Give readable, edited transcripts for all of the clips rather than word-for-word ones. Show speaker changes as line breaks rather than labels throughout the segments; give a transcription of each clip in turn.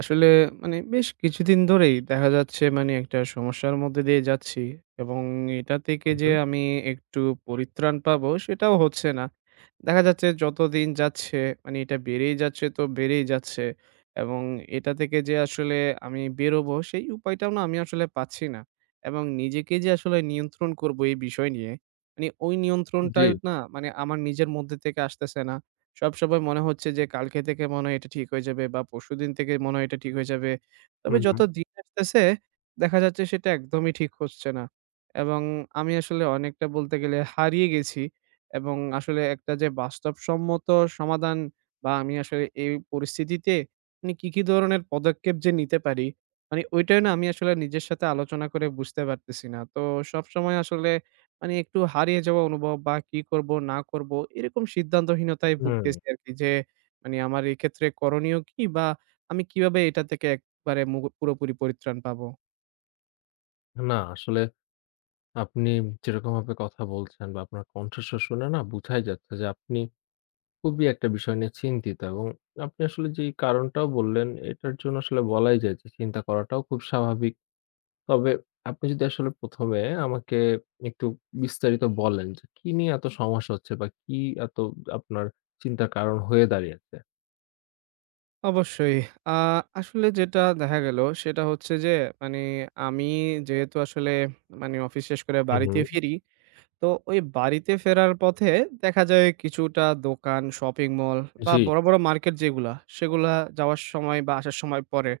আসলে মানে বেশ কিছুদিন ধরেই দেখা যাচ্ছে মানে একটা সমস্যার মধ্যে দিয়ে যাচ্ছি এবং এটা থেকে
হুম,
যে
হুম।
আমি একটু পরিত্রাণ পাবো সেটাও হচ্ছে না। দেখা যাচ্ছে যতদিন যাচ্ছে মানে এটা বেড়েই যাচ্ছে তো বেড়েই যাচ্ছে, এবং এটা থেকে যে আসলে আমি বেরোবো সেই উপায়টাও না আমি আসলে পাচ্ছি না। এবং নিজেকে যে আসলে নিয়ন্ত্রণ করবো এই বিষয় নিয়ে মানে ওই
জি।
নিয়ন্ত্রণটাই না মানে আমার নিজের মধ্যে থেকে আসতেছে না। সবসময় মনে হচ্ছে যে কালকে থেকে মনে হয় এটা ঠিক হয়ে যাবে বা পরশুদিন থেকে মনে হয় এটা ঠিক হয়ে যাবে। তবে যত
হুম,
দিন আসতেছে, দেখা যাচ্ছে সেটা একদমই ঠিক হচ্ছে না। এবং আমি আসলে অনেকটা বলতে গেলে হারিয়ে গেছি, এবং আসলে একটা যে বাস্তবসম্মত সমাধান বা আমি আসলে এই পরিস্থিতিতে মানে কি, কি ধরনের পদক্ষেপ যে নিতে পারি, মানে ওইটাই না আমি আসলে নিজের সাথে আলোচনা করে বুঝতে পারতেছি না। তো সবসময় আসলে মানে একটু হারিয়ে যাওয়া অনুভব বা কি করব না করব, এরকম সিদ্ধান্তহীনতায়
হুম।
ভুগতেছি আরকি, যে মানে আমার এক্ষেত্রে করণীয় কি, বা আমি কিভাবে এটা থেকে একবারে পুরোপুরি পরিত্রাণ পাবো?
না আসলে আপনি যেরকমভাবে কথা বলছেন বা আপনার কণ্ঠস্বর শুনে না বুঝাই যাচ্ছে যে আপনি খুবই একটা বিষয় নিয়ে চিন্তিত এবং আপনি আসলে যেই কারণটাও বললেন এটার জন্য আসলে বলাই যায় যে চিন্তা করাটাও খুব স্বাভাবিক। তবে আপনি যদি আসলে ১ম এ আমাকে একটু বিস্তারিত বলেন যে কি নিয়ে এত সমস্যা হচ্ছে বা কি এত আপনার চিন্তার কারণ হয়ে দাঁড়িয়েছে?
অবশ্যই। আ আসলে যেটা দেখা গেল সেটা হচ্ছে যে, মানে আমি যেহেতু আসলে মানে অফিস শেষ করে
হুম,
বাড়িতে
হুম।
ফিরি, তো ওই বাড়িতে ফেরার পথে দেখা যায় কিছুটা দোকান, শপিং মল বা
জি।
বড়, বড় মার্কেট যেগুলা সেগুলা যাওয়ার সময় বা আসার সময় পড়ে।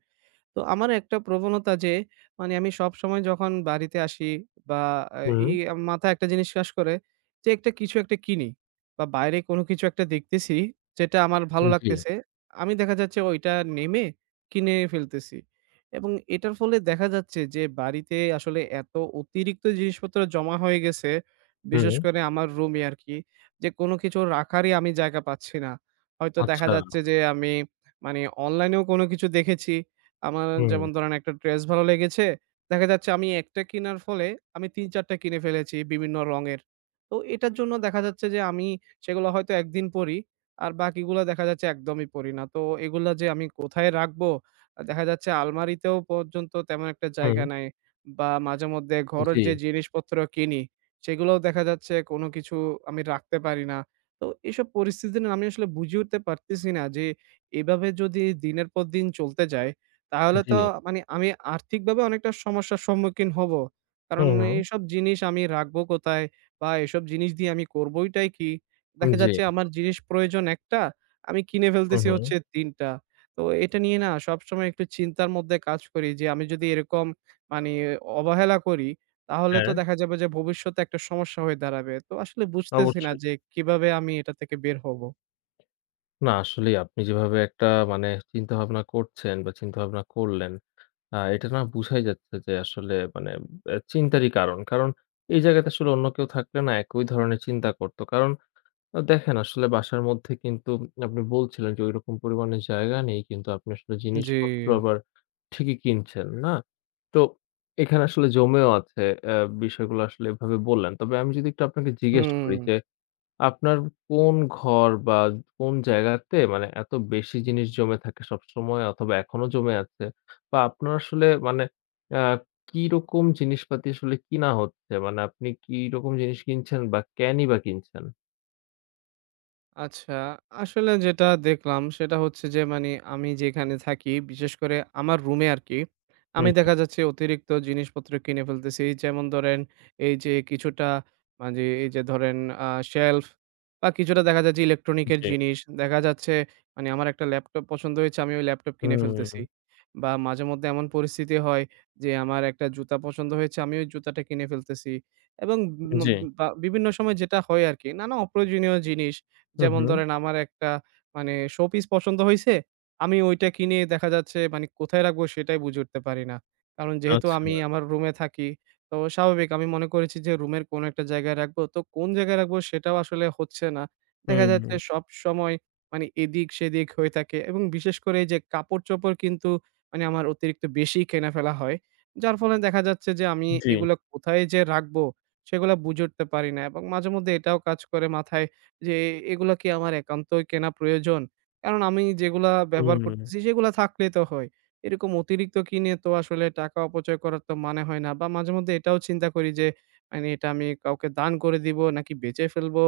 তো আমার একটা প্রবণতা, যে মানে আমি সবসময় যখন বাড়িতে আসি বা আ
হুম,
এই মাথায় একটা জিনিস কাজ করে যে একটা কিছু একটা কিনি, বা বাইরে কোনো কিছু একটা দেখতেছি যেটা আমার ভালো
জি।
লাগতেছে। আমি দেখা যাচ্ছে ওইটা নেমে কিনে ফেলতেছি, এবং এটার ফলে দেখা যাচ্ছে যে বাড়িতে আসলে এত অতিরিক্ত জিনিসপত্র জমা হয়ে গেছে, বিশেষ
হুম।
করে আমার রুমে আরকি, যে কোনো কিছু রাখারই আমি জায়গা পাচ্ছি না। হয়তো দেখা
আচ্ছা।
যাচ্ছে যে আমি মানে অনলাইনেও কোনো কিছু দেখেছি। আমার
হুম,
যেমন ধরেন একটা ড্রেস ভালো লেগেছে। দেখা যাচ্ছে আমি একটা কিনার ফলে আমি ৩-৪ টা কিনে ফেলেছি বিভিন্ন রঙের। তো এটার জন্য দেখা যাচ্ছে যে আমি সেগুলো হয়তো একদিন পড়ি, আর বাকিগুলা দেখা যাচ্ছে একদমই পড়ি না। তো এগুলা যে আমি কোথায় রাখবো? দেখা যাচ্ছে আলমারিতেও পর্যন্ত তেমন একটা
হুম।
জায়গা নাই, বা মাঝেমধ্যে ঘরের
জি।
যে জিনিসপত্র কিনি, সেগুলোও দেখা যাচ্ছে কোনো কিছু আমি রাখতে পারি না। তো এসব পরিস্থিতি না আমি আসলে বুঝে উঠতে পারতেছি না, যে এভাবে যদি দিনের পর দিন চলতে যায়, তাহলে
জি।
তো মানে আমি আর্থিকভাবে অনেকটা সমস্যার সম্মুখীন হব। কারণ
হুম, হুম।
এইসব জিনিস আমি রাখবো কোথায়? বা এসব জিনিস দিয়ে আমি করবোইটাই কি? দেখা
জি।
যাচ্ছে আমার জিনিস প্রয়োজন একটা, আমি কিনে
হুম,
ফেলতেছি
হুম।
হচ্ছে ৩ টা। তো এটা নিয়ে না সবসময় একটু চিন্তার মধ্যে কাজ করি, যে আমি যদি এরকম মানে অবহেলা করি, তাহলে তো
হ্যাঁ,
দেখা যাবে যে ভবিষ্যতে একটা সমস্যা হয়ে দাঁড়াবে। তো আসলে বুঝতেছি না
অবশ্যই।
যে কিভাবে আমি এটা থেকে বের হব?
না আসলেই আপনি যেভাবে একটা মানে চিন্তাভাবনা করছেন বা চিন্তাভাবনা করলেন, এটা না বুঝাই যাচ্ছে যে আসলে মানে চিন্তারই কারণ। কারণ এই জায়গাতে আসলে অন্য কেউ থাকলে না একই ধরনের চিন্তা করত। কারণ দেখেন আসলে বাসার মধ্যে কিন্তু আপনি বলছিলেন যে ঐরকম পরিমাণে জায়গা নেই কিন্তু আপনি আসলে
জি।
জিনিসপত্র আবার ঠিকই কিনছেন, না? তো এখানে আসলে জমেও আছে বিষয়গুলো আসলে এভাবে বললেন। তবে আমি যদি একটু আপনাকে জিজ্ঞেস
হুম।
করি যে আপনার কোন ঘর বা কোন জায়গাতে মানে এত বেশি জিনিস জমে থাকে সবসময় অথবা এখনো জমে আছে? বা আপনার আসলে মানে অ্যা কিরকম জিনিসপাতি আসলে কিনা হচ্ছে? মানে আপনি কিরকম জিনিস কিনছেন বা কেনই বা কিনছেন?
আচ্ছা, আসলে যেটা দেখলাম সেটা হচ্ছে যে, মানে আমি যেখানে থাকি, বিশেষ করে আমার রুমে আরকি, আমি
হুম,
দেখা যাচ্ছে অতিরিক্ত জিনিসপত্র কিনে ফেলতেছি। যেমন ধরেন এই যে কিছুটা মানে এই যে ধরেন আ শেলফ, বা কিছুটা দেখা যায় যে ইলেকট্রনিকের
জি।
জিনিস। দেখা যাচ্ছে মানে আমার একটা ল্যাপটপ পছন্দ হয়েছে, আমি ওই ল্যাপটপ কিনে
হুম,
ফেলতেছি। বা মাঝেমধ্যে এমন পরিস্থিতি হয়, যে আমার একটা জুতা পছন্দ হয়েছে, আমি ওই জুতাটা কিনে ফেলতেছি। এবং উম
জি।
বা বিভিন্ন সময় যেটা হয় আরকি, নানা অপ্রয়োজনীয় জিনিস,
হু,
যেমন
হু।
ধরেন আমার একটা মানে শোপিস পছন্দ হইছে। আমি ওইটা কিনে দেখা যাচ্ছে মানে কোথায় রাখবো সেটাই বুঝে উঠতে পারি না। কারণ যেহেতু
আচ্ছা।
আমি আমার রুমে থাকি, তো স্বাভাবিক আমি মনে করেছি যে রুমের কোনো একটা জায়গায় রাখবো। তো কোন জায়গায় রাখবো সেটাও আসলে হচ্ছে না। দেখা যাচ্ছে
হুম,
সবসময় মানে এদিক-সেদিক হয়ে থাকে, এবং বিশেষ করে এই যে কাপড়-চোপড় কিন্তু মানে আমার অতিরিক্ত বেশি কেনা ফেলা হয়। যার ফলে দেখা যাচ্ছে যে আমি
জি।
এগুলা কোথায় যে রাখবো সেগুলা বুঝে উঠতে পারি না, এবং মাঝেমধ্যে এটাও কাজ করে মাথায় যে এগুলা কি আমার একান্তই কেনা প্রয়োজন? কারণ আমি যেগুলা ব্যবহার
হুম,
করতেছি সেগুলা থাকলেই তো হয়। এরকম অতিরিক্ত কিনে তো আসলে টাকা অপচয় করার তো মানে হয় না। বা মাঝেমধ্যে এটাও চিন্তা করি যে, মানে এটা আমি কাউকে দান করে দিব নাকি বেচে ফেলবো।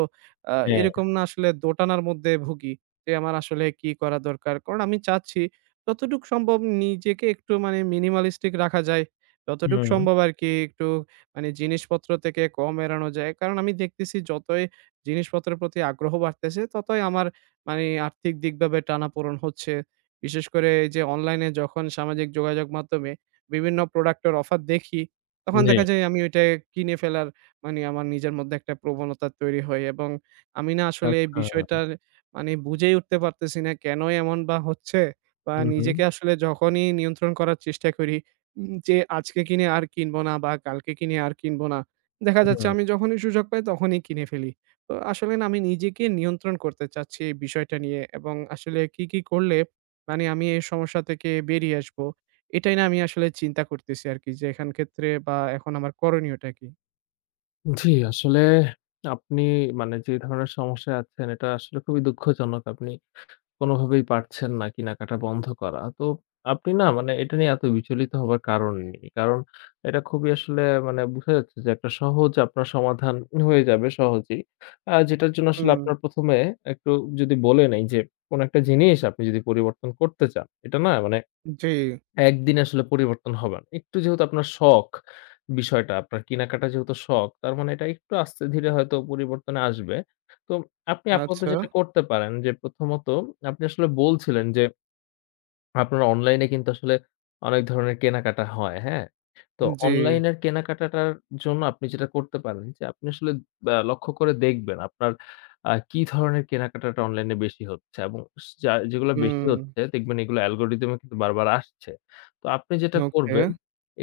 আ
হ্যাঁ।
এরকম না আসলে দোটানার মধ্যে ভুগি যে আমার আসলে কি করা দরকার। কারণ আমি চাচ্ছি যতটুক সম্ভব নিজেকে একটু মানে minimalistic রাখা যায়। যতটুক
হুম,
সম্ভব আরকি একটু মানে জিনিসপত্র থেকে কম এড়ানো যায়। কারণ আমি দেখতেছি যতই জিনিসপত্রের প্রতি আগ্রহ বাড়তেছে, ততই আমার মানে আর্থিক দিকভাবে টানাপোড়ন হচ্ছে। বিশেষ করে এই যে অনলাইনে যখন সামাজিক যোগাযোগ মাধ্যমে বিভিন্ন প্রোডাক্টের অফার দেখি, তখন
জি।
দেখা যায় আমি ওইটা কিনে ফেলার মানে আমার নিজের মধ্যে একটা প্রবণতা তৈরি হয়, এবং আমি না আসলে এই
আচ্ছা।
বিষয়টার মানে বুঝেই উঠতে পারতেছি না কেন এমন বা হচ্ছে। বা
হু, হু,
নিজেকে আসলে যখনই নিয়ন্ত্রণ করার চেষ্টা করি, যে আজকে কিনে আর কিনব না বা কালকে কিনে আর কিনব না, দেখা যাচ্ছে
হুম।
আমি যখনই সুযোগ পাই তখনই কিনে ফেলি। তো আসলে না আমি নিজেকে নিয়ন্ত্রণ করতে চাচ্ছি এই বিষয়টা নিয়ে, এবং আসলে কি, কি করলে মানে আমি এই সমস্যা থেকে বেরিয়ে আসবো? এটাই না আমি আসলে চিন্তা করতেছি আরকি, যে এখান ক্ষেত্রে বা এখন আমার করণীয়টা কি?
জি, আসলে আপনি মানে যে ধরনের সমস্যায় আছেন এটা আসলে খুবই দুঃখজনক। আপনি কোনোভাবেই পারছেন না কেনাকাটা বন্ধ করা। তো আপনি না মানে এটা নিয়ে এত বিচলিত হবার কারণ নেই। কারণ এটা খুবই আসলে মানে বুঝা যাচ্ছে যে একটা সহজ আপনার সমাধান হয়ে যাবে সহজেই। যেটার জন্য আসলে
হুম,
আপনার ১ম এ একটু যদি বলে নেই যে, কোন একটা জিনিস আপনি যদি পরিবর্তন করতে চান, এটা না মানে
জি,
একদিনে আসলে পরিবর্তন হবে না। একটু যেহেতু আপনার শখ বিষয়টা, আপনার কেনাকাটা যেহেতু শখ, তার মানে এটা একটু আস্তে ধীরে হয়তো পরিবর্তন আসবে। তো আপনি আপাতত
আচ্ছা,
যেটা করতে পারেন যে প্রথমত আপনি আসলে বলছিলেন যে আপনার অনলাইনে কিন্তু আসলে অনেক ধরনের কেনাকাটা হয়, হ্যাঁ? তো
জি,
অনলাইনের কেনাকাটাটার জন্য আপনি যেটা করতে পারেন যে আপনি আসলে লক্ষ্য করে দেখবেন আপনার কি ধরনের কেনাকাটাটা অনলাইনে বেশি হচ্ছে এবং যা যেগুলো বেশি
হুম,
হচ্ছে দেখবেন এগুলো অ্যালগরিদম এ কিন্তু বারবার আসছে। তো আপনি যেটা
ওকে,
করবেন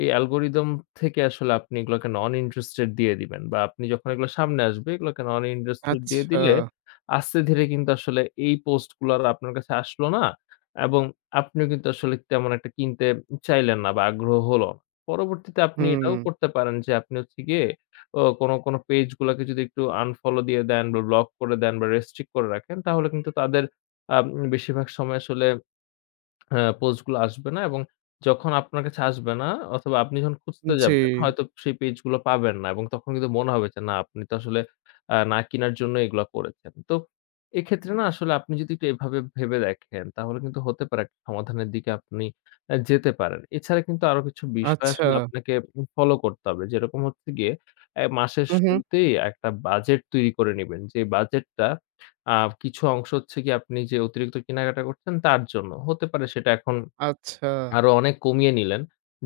এই অ্যালগরিদম থেকে আসলে আপনি এগুলোকে নন ইন্টারেস্টেড দিয়ে দিবেন বা আপনি যখন এগুলো সামনে আসবে এগুলোকে নন ইন্টারেস্টেড দিয়ে
আচ্ছা,
দিলে আস্তে ধীরে কিন্তু আসলে এই পোস্ট গুলো আর আপনার কাছে আসলো না এবং আপনিও কিন্তু আসলে তেমন একটা কিনতে চাইলেন না বা আগ্রহ হলো না। পরবর্তীতে আপনি
হুম,
এটাও করতে পারেন যে আপনি হচ্ছে গিয়ে ও কোন, কোন পেজ গুলাকে যদি একটু আনফলো দিয়ে দেন বা ব্লক করে দেন বা রেস্ট্রিক্ট করে রাখেন তাহলে কিন্তু তাদের আ বেশিরভাগ সময় আসলে হ্যাঁ, পোস্টগুলো আসবে না এবং যখন আপনার কাছে আসবে না অথবা আপনি যখন খুঁজতে
জি,
যাবেন হয়তো সেই পেজগুলো পাবেন না এবং তখন কিন্তু মনে হবে যে না আপনি তো আসলে না কিনার জন্য এগুলা করেছেন। তো এক্ষেত্রে না আসলে আপনি যদি একটু এভাবে ভেবে দেখেন তাহলে কিন্তু হতে পারে একটা সমাধানের দিকে আপনি যেতে পারেন। এছাড়া কিন্তু আরো কিছু বিষয়
আচ্ছা,
আসলে আপনাকে ফলো করতে হবে। যেরকম হচ্ছে গিয়ে এ মাসের
হু, হু,
শুরুতেই একটা বাজেট তৈরি করে নিবেন। যে বাজেটটা আ কিছু অংশ হচ্ছে গিয়ে আপনি যে অতিরিক্ত কেনাকাটা করছেন তার জন্য। হতে পারে সেটা এখন
আচ্ছা,
আরো অনেক কমিয়ে নিলেন।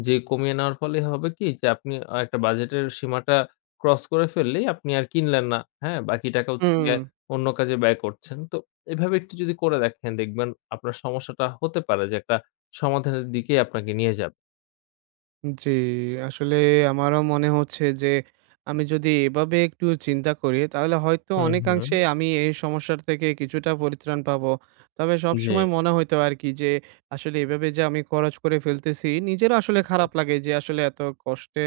যে কমিয়ে নেওয়ার ফলে হবে কি যে আপনি একটা বাজেটের সীমাটা ক্রস করে ফেললেই আপনি আর কিনলেন না। হ্যাঁ? বাকি টাকা হচ্ছে
হুম।
গিয়ে অন্য কাজে ব্যয় করছেন। তো এভাবে একটু যদি করে দেখেন দেখবেন আপনার সমস্যাটা হতে পারে যে একটা সমাধানের দিকেই আপনাকে নিয়ে যাবে।
জি, আসলে আমারও মনে হচ্ছে যে আমি যদি এভাবে একটু চিন্তা করি, তাহলে হয়তো
হুম, হুম।
অনেকাংশে আমি এই সমস্যার থেকে কিছুটা পরিত্রাণ পাবো। তবে
জি।
সবসময় মনে হইতো আরকি, যে আসলে এভাবে যে আমি খরচ করে ফেলতেছি নিজেরও আসলে খারাপ লাগে, যে আসলে এত কষ্টে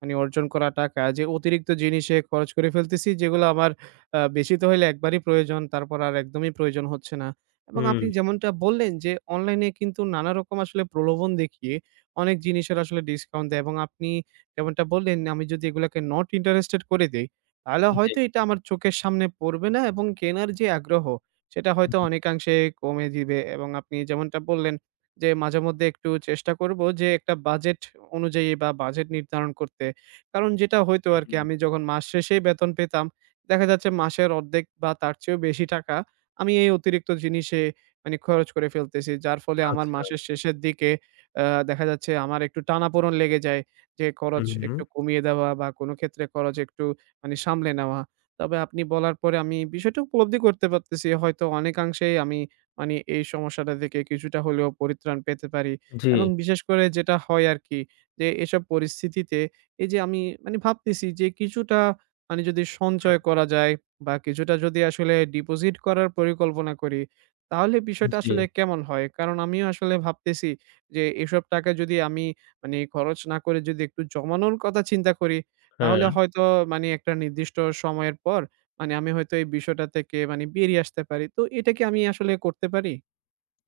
মানে অর্জন করা টাকা যে অতিরিক্ত জিনিসে খরচ করে ফেলতেছি, যেগুলো আমার বেশি তো হইলে একবারই প্রয়োজন, তারপর আর একদমই প্রয়োজন হচ্ছে না। এবং
হুম।
আপনি যেমনটা বললেন যে অনলাইনে কিন্তু নানা রকম আসলে প্রলোভন দেখিয়ে অনেক জিনিসের আসলে ডিসকাউন্ট দেয়, এবং আপনি যেমনটা বললেন, আমি যদি এগুলাকে not interested করে দেই, তাহলে
জি।
হয়তো এটা আমার চোখের সামনে পড়বে না, এবং কেনার যে আগ্রহ, সেটা
হুম,
হয়তো অনেকাংশে কমে দিবে। এবং আপনি যেমনটা বললেন যে, মাঝেমধ্যে একটু চেষ্টা করব যে, একটা বাজেট অনুযায়ী বা বাজেট নির্ধারণ করতে। কারণ যেটা হইতো আরকি,
হুম।
আমি যখন মাস শেষেই বেতন পেতাম, দেখা যাচ্ছে মাসের অর্ধেক বা তার চেয়েও বেশি টাকা আমি এই অতিরিক্ত জিনিসে মানে খরচ করে ফেলতেছি। যার ফলে আমার
আচ্ছা।
মাসের শেষের দিকে আ দেখা যাচ্ছে আমার একটু টানাপোড়েন লেগে যায়, যে খরচ
হুম, হুম।
একটু কমিয়ে দেওয়া, বা কোনো ক্ষেত্রে খরচ একটু মানে সামলে নেওয়া। তবে আপনি বলার পরে আমি বিষয়টা উপলব্ধি করতে পারতেছি। হয়তো অনেকাংশেই আমি মানে এই সমস্যাটা থেকে কিছুটা হলেও পরিত্রাণ পেতে পারি।
জি।
এবং বিশেষ করে যেটা হয় আরকি, যে এসব পরিস্থিতিতে এই যে আমি মানে ভাবতেছি যে কিছুটা মানে যদি সঞ্চয়
হুম,
করা যায়, বা কিছুটা যদি আসলে ডিপোজিট করার পরিকল্পনা করি, তাহলে বিষয়টা
জি।
আসলে কেমন হয়? কারণ আমিও আসলে ভাবতেছি যে, এসব টাকা যদি আমি মানে খরচ না করে যদি একটু জমানোর কথা চিন্তা করি, তাহলে
হ্যাঁ।
হয়তো মানে একটা নির্দিষ্ট সময়ের পর মানে আমি হয়তো এই বিষয়টা থেকে মানে বেরিয়ে আসতে পারি। তো এটা কি আমি আসলে করতে পারি?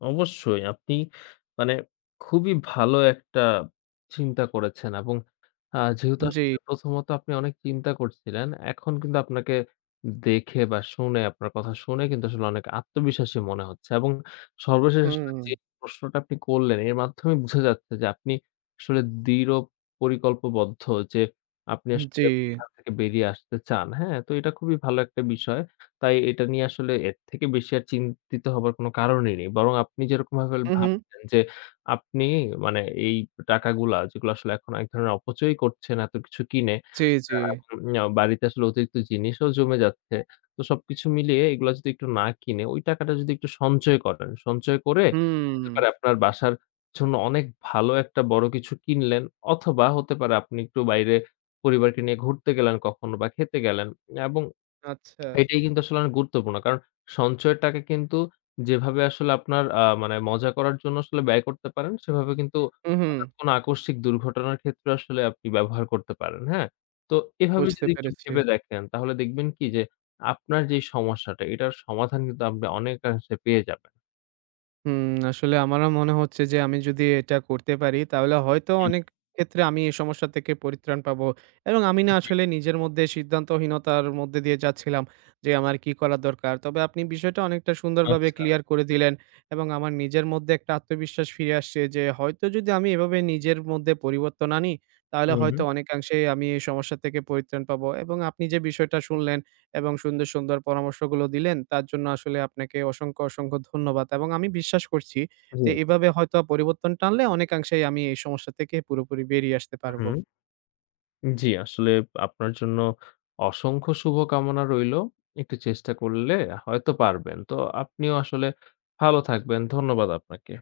অবশ্যই আপনি মানে খুবই ভালো একটা চিন্তা করেছেন এবং যেহেতু
জি।
আসলে প্রথমত আপনি অনেক চিন্তা করছিলেন, এখন কিন্তু আপনাকে দেখে বা শুনে আপনার কথা শুনে কিন্তু আসলে অনেক আত্মবিশ্বাসী মনে হচ্ছে এবং সর্বশেষ আসলে
হুম,
যে প্রশ্নটা আপনি করলেন এর মাধ্যমে বোঝা যাচ্ছে যে আপনি আসলে দৃঢ় পরিকল্পবদ্ধ যে আপনি
জি।
আসলে এখান থেকে বেরিয়ে আসতে চান। হ্যাঁ? তো এটা খুবই ভালো একটা বিষয়। তাই এটা নিয়ে আসলে এর থেকে বেশি আর চিন্তিত হবার কোনো কারণই নেই। বরং আপনি যেরকমভাবে
হু, হু।
ভাবছেন যে, আপনি মানে এই টাকাগুলা যেগুলো আসলে এখন এক ধরনের অপচয়ই করছেন এত কিছু কিনে,
জি, জি।
আ বাড়িতে আসলে অতিরিক্ত জিনিসও জমে যাচ্ছে। তো সবকিছু মিলিয়ে এগুলা যদি একটু না কিনে ওই টাকাটা যদি একটু সঞ্চয় করেন, সঞ্চয় করে
হুম।
হতে পারে আপনার বাসার জন্য অনেক ভালো একটা বড় কিছু কিনলেন অথবা হতে পারে আপনি একটু বাইরে পরিবারকে নিয়ে ঘুরতে গেলেন কখনো বা খেতে গেলেন এবং
আচ্ছা।
এটাই কিন্তু আসলে অনেক গুরুত্বপূর্ণ। কারণ সঞ্চয়ের টাকা কিন্তু যেভাবে আসলে আপনার মানে মজা করার জন্য আসলে ব্যয় করতে পারেন, সেভাবে কিন্তু
উহু,
হঠাৎ কোনো আকস্মিক দুর্ঘটনার ক্ষেত্রে আসলে আপনি ব্যবহার করতে পারেন, হ্যাঁ? তো এভাবে
বুঝতে
যদি একটু
পেরেছি।
ভেবে দেখেন, তাহলে দেখবেন কি যে আপনার যেই সমস্যাটা, এটার সমাধান কিন্তু আপনি অনেকাংশে পেয়ে যাবেন।
হুম, আসলে আমারও মনে হচ্ছে যে, আমি যদি এটা করতে পারি তাহলে হয়তো অনেক ক্ষেত্রে আমি এই সমস্যা থেকে পরিত্রাণ পাবো, এবং আমি না
জি,
আসলে নিজের মধ্যে সিদ্ধান্তহীনতার মধ্যে দিয়ে যাচ্ছিলাম যে আমার কি করা দরকার। তবে আপনি বিষয়টা অনেকটা সুন্দরভাবে
আচ্ছা।
ক্লিয়ার করে দিলেন, এবং আমার নিজের মধ্যে একটা আত্মবিশ্বাস ফিরে আসছে যে, হয়তো যদি আমি এভাবে নিজের মধ্যে পরিবর্তন আনি, তাহলে
হুম,
হয়তো
হুম।
অনেকাংশে আমি এই সমস্যা থেকে পরিত্রাণ পাবো। এবং আপনি যে বিষয়টা শুনলেন এবং সুন্দর, সুন্দর পরামর্শগুলো দিলেন, তার জন্য আসলে আপনাকে অসংখ্য, অসংখ্য ধন্যবাদ। এবং আমি বিশ্বাস করছি
জি,
যে, এভাবে হয়তো পরিবর্তনটা আনলে অনেকাংশেই আমি এই সমস্যা থেকে পুরোপুরি বেরিয়ে আসতে পারব।
হুম। জি, আসলে আপনার জন্য অসংখ্য শুভকামনা রইলো। একটু চেষ্টা করলে হয়তো পারবেন। তো আপনিও আসলে ভালো থাকবেন। ধন্যবাদ আপনাকে।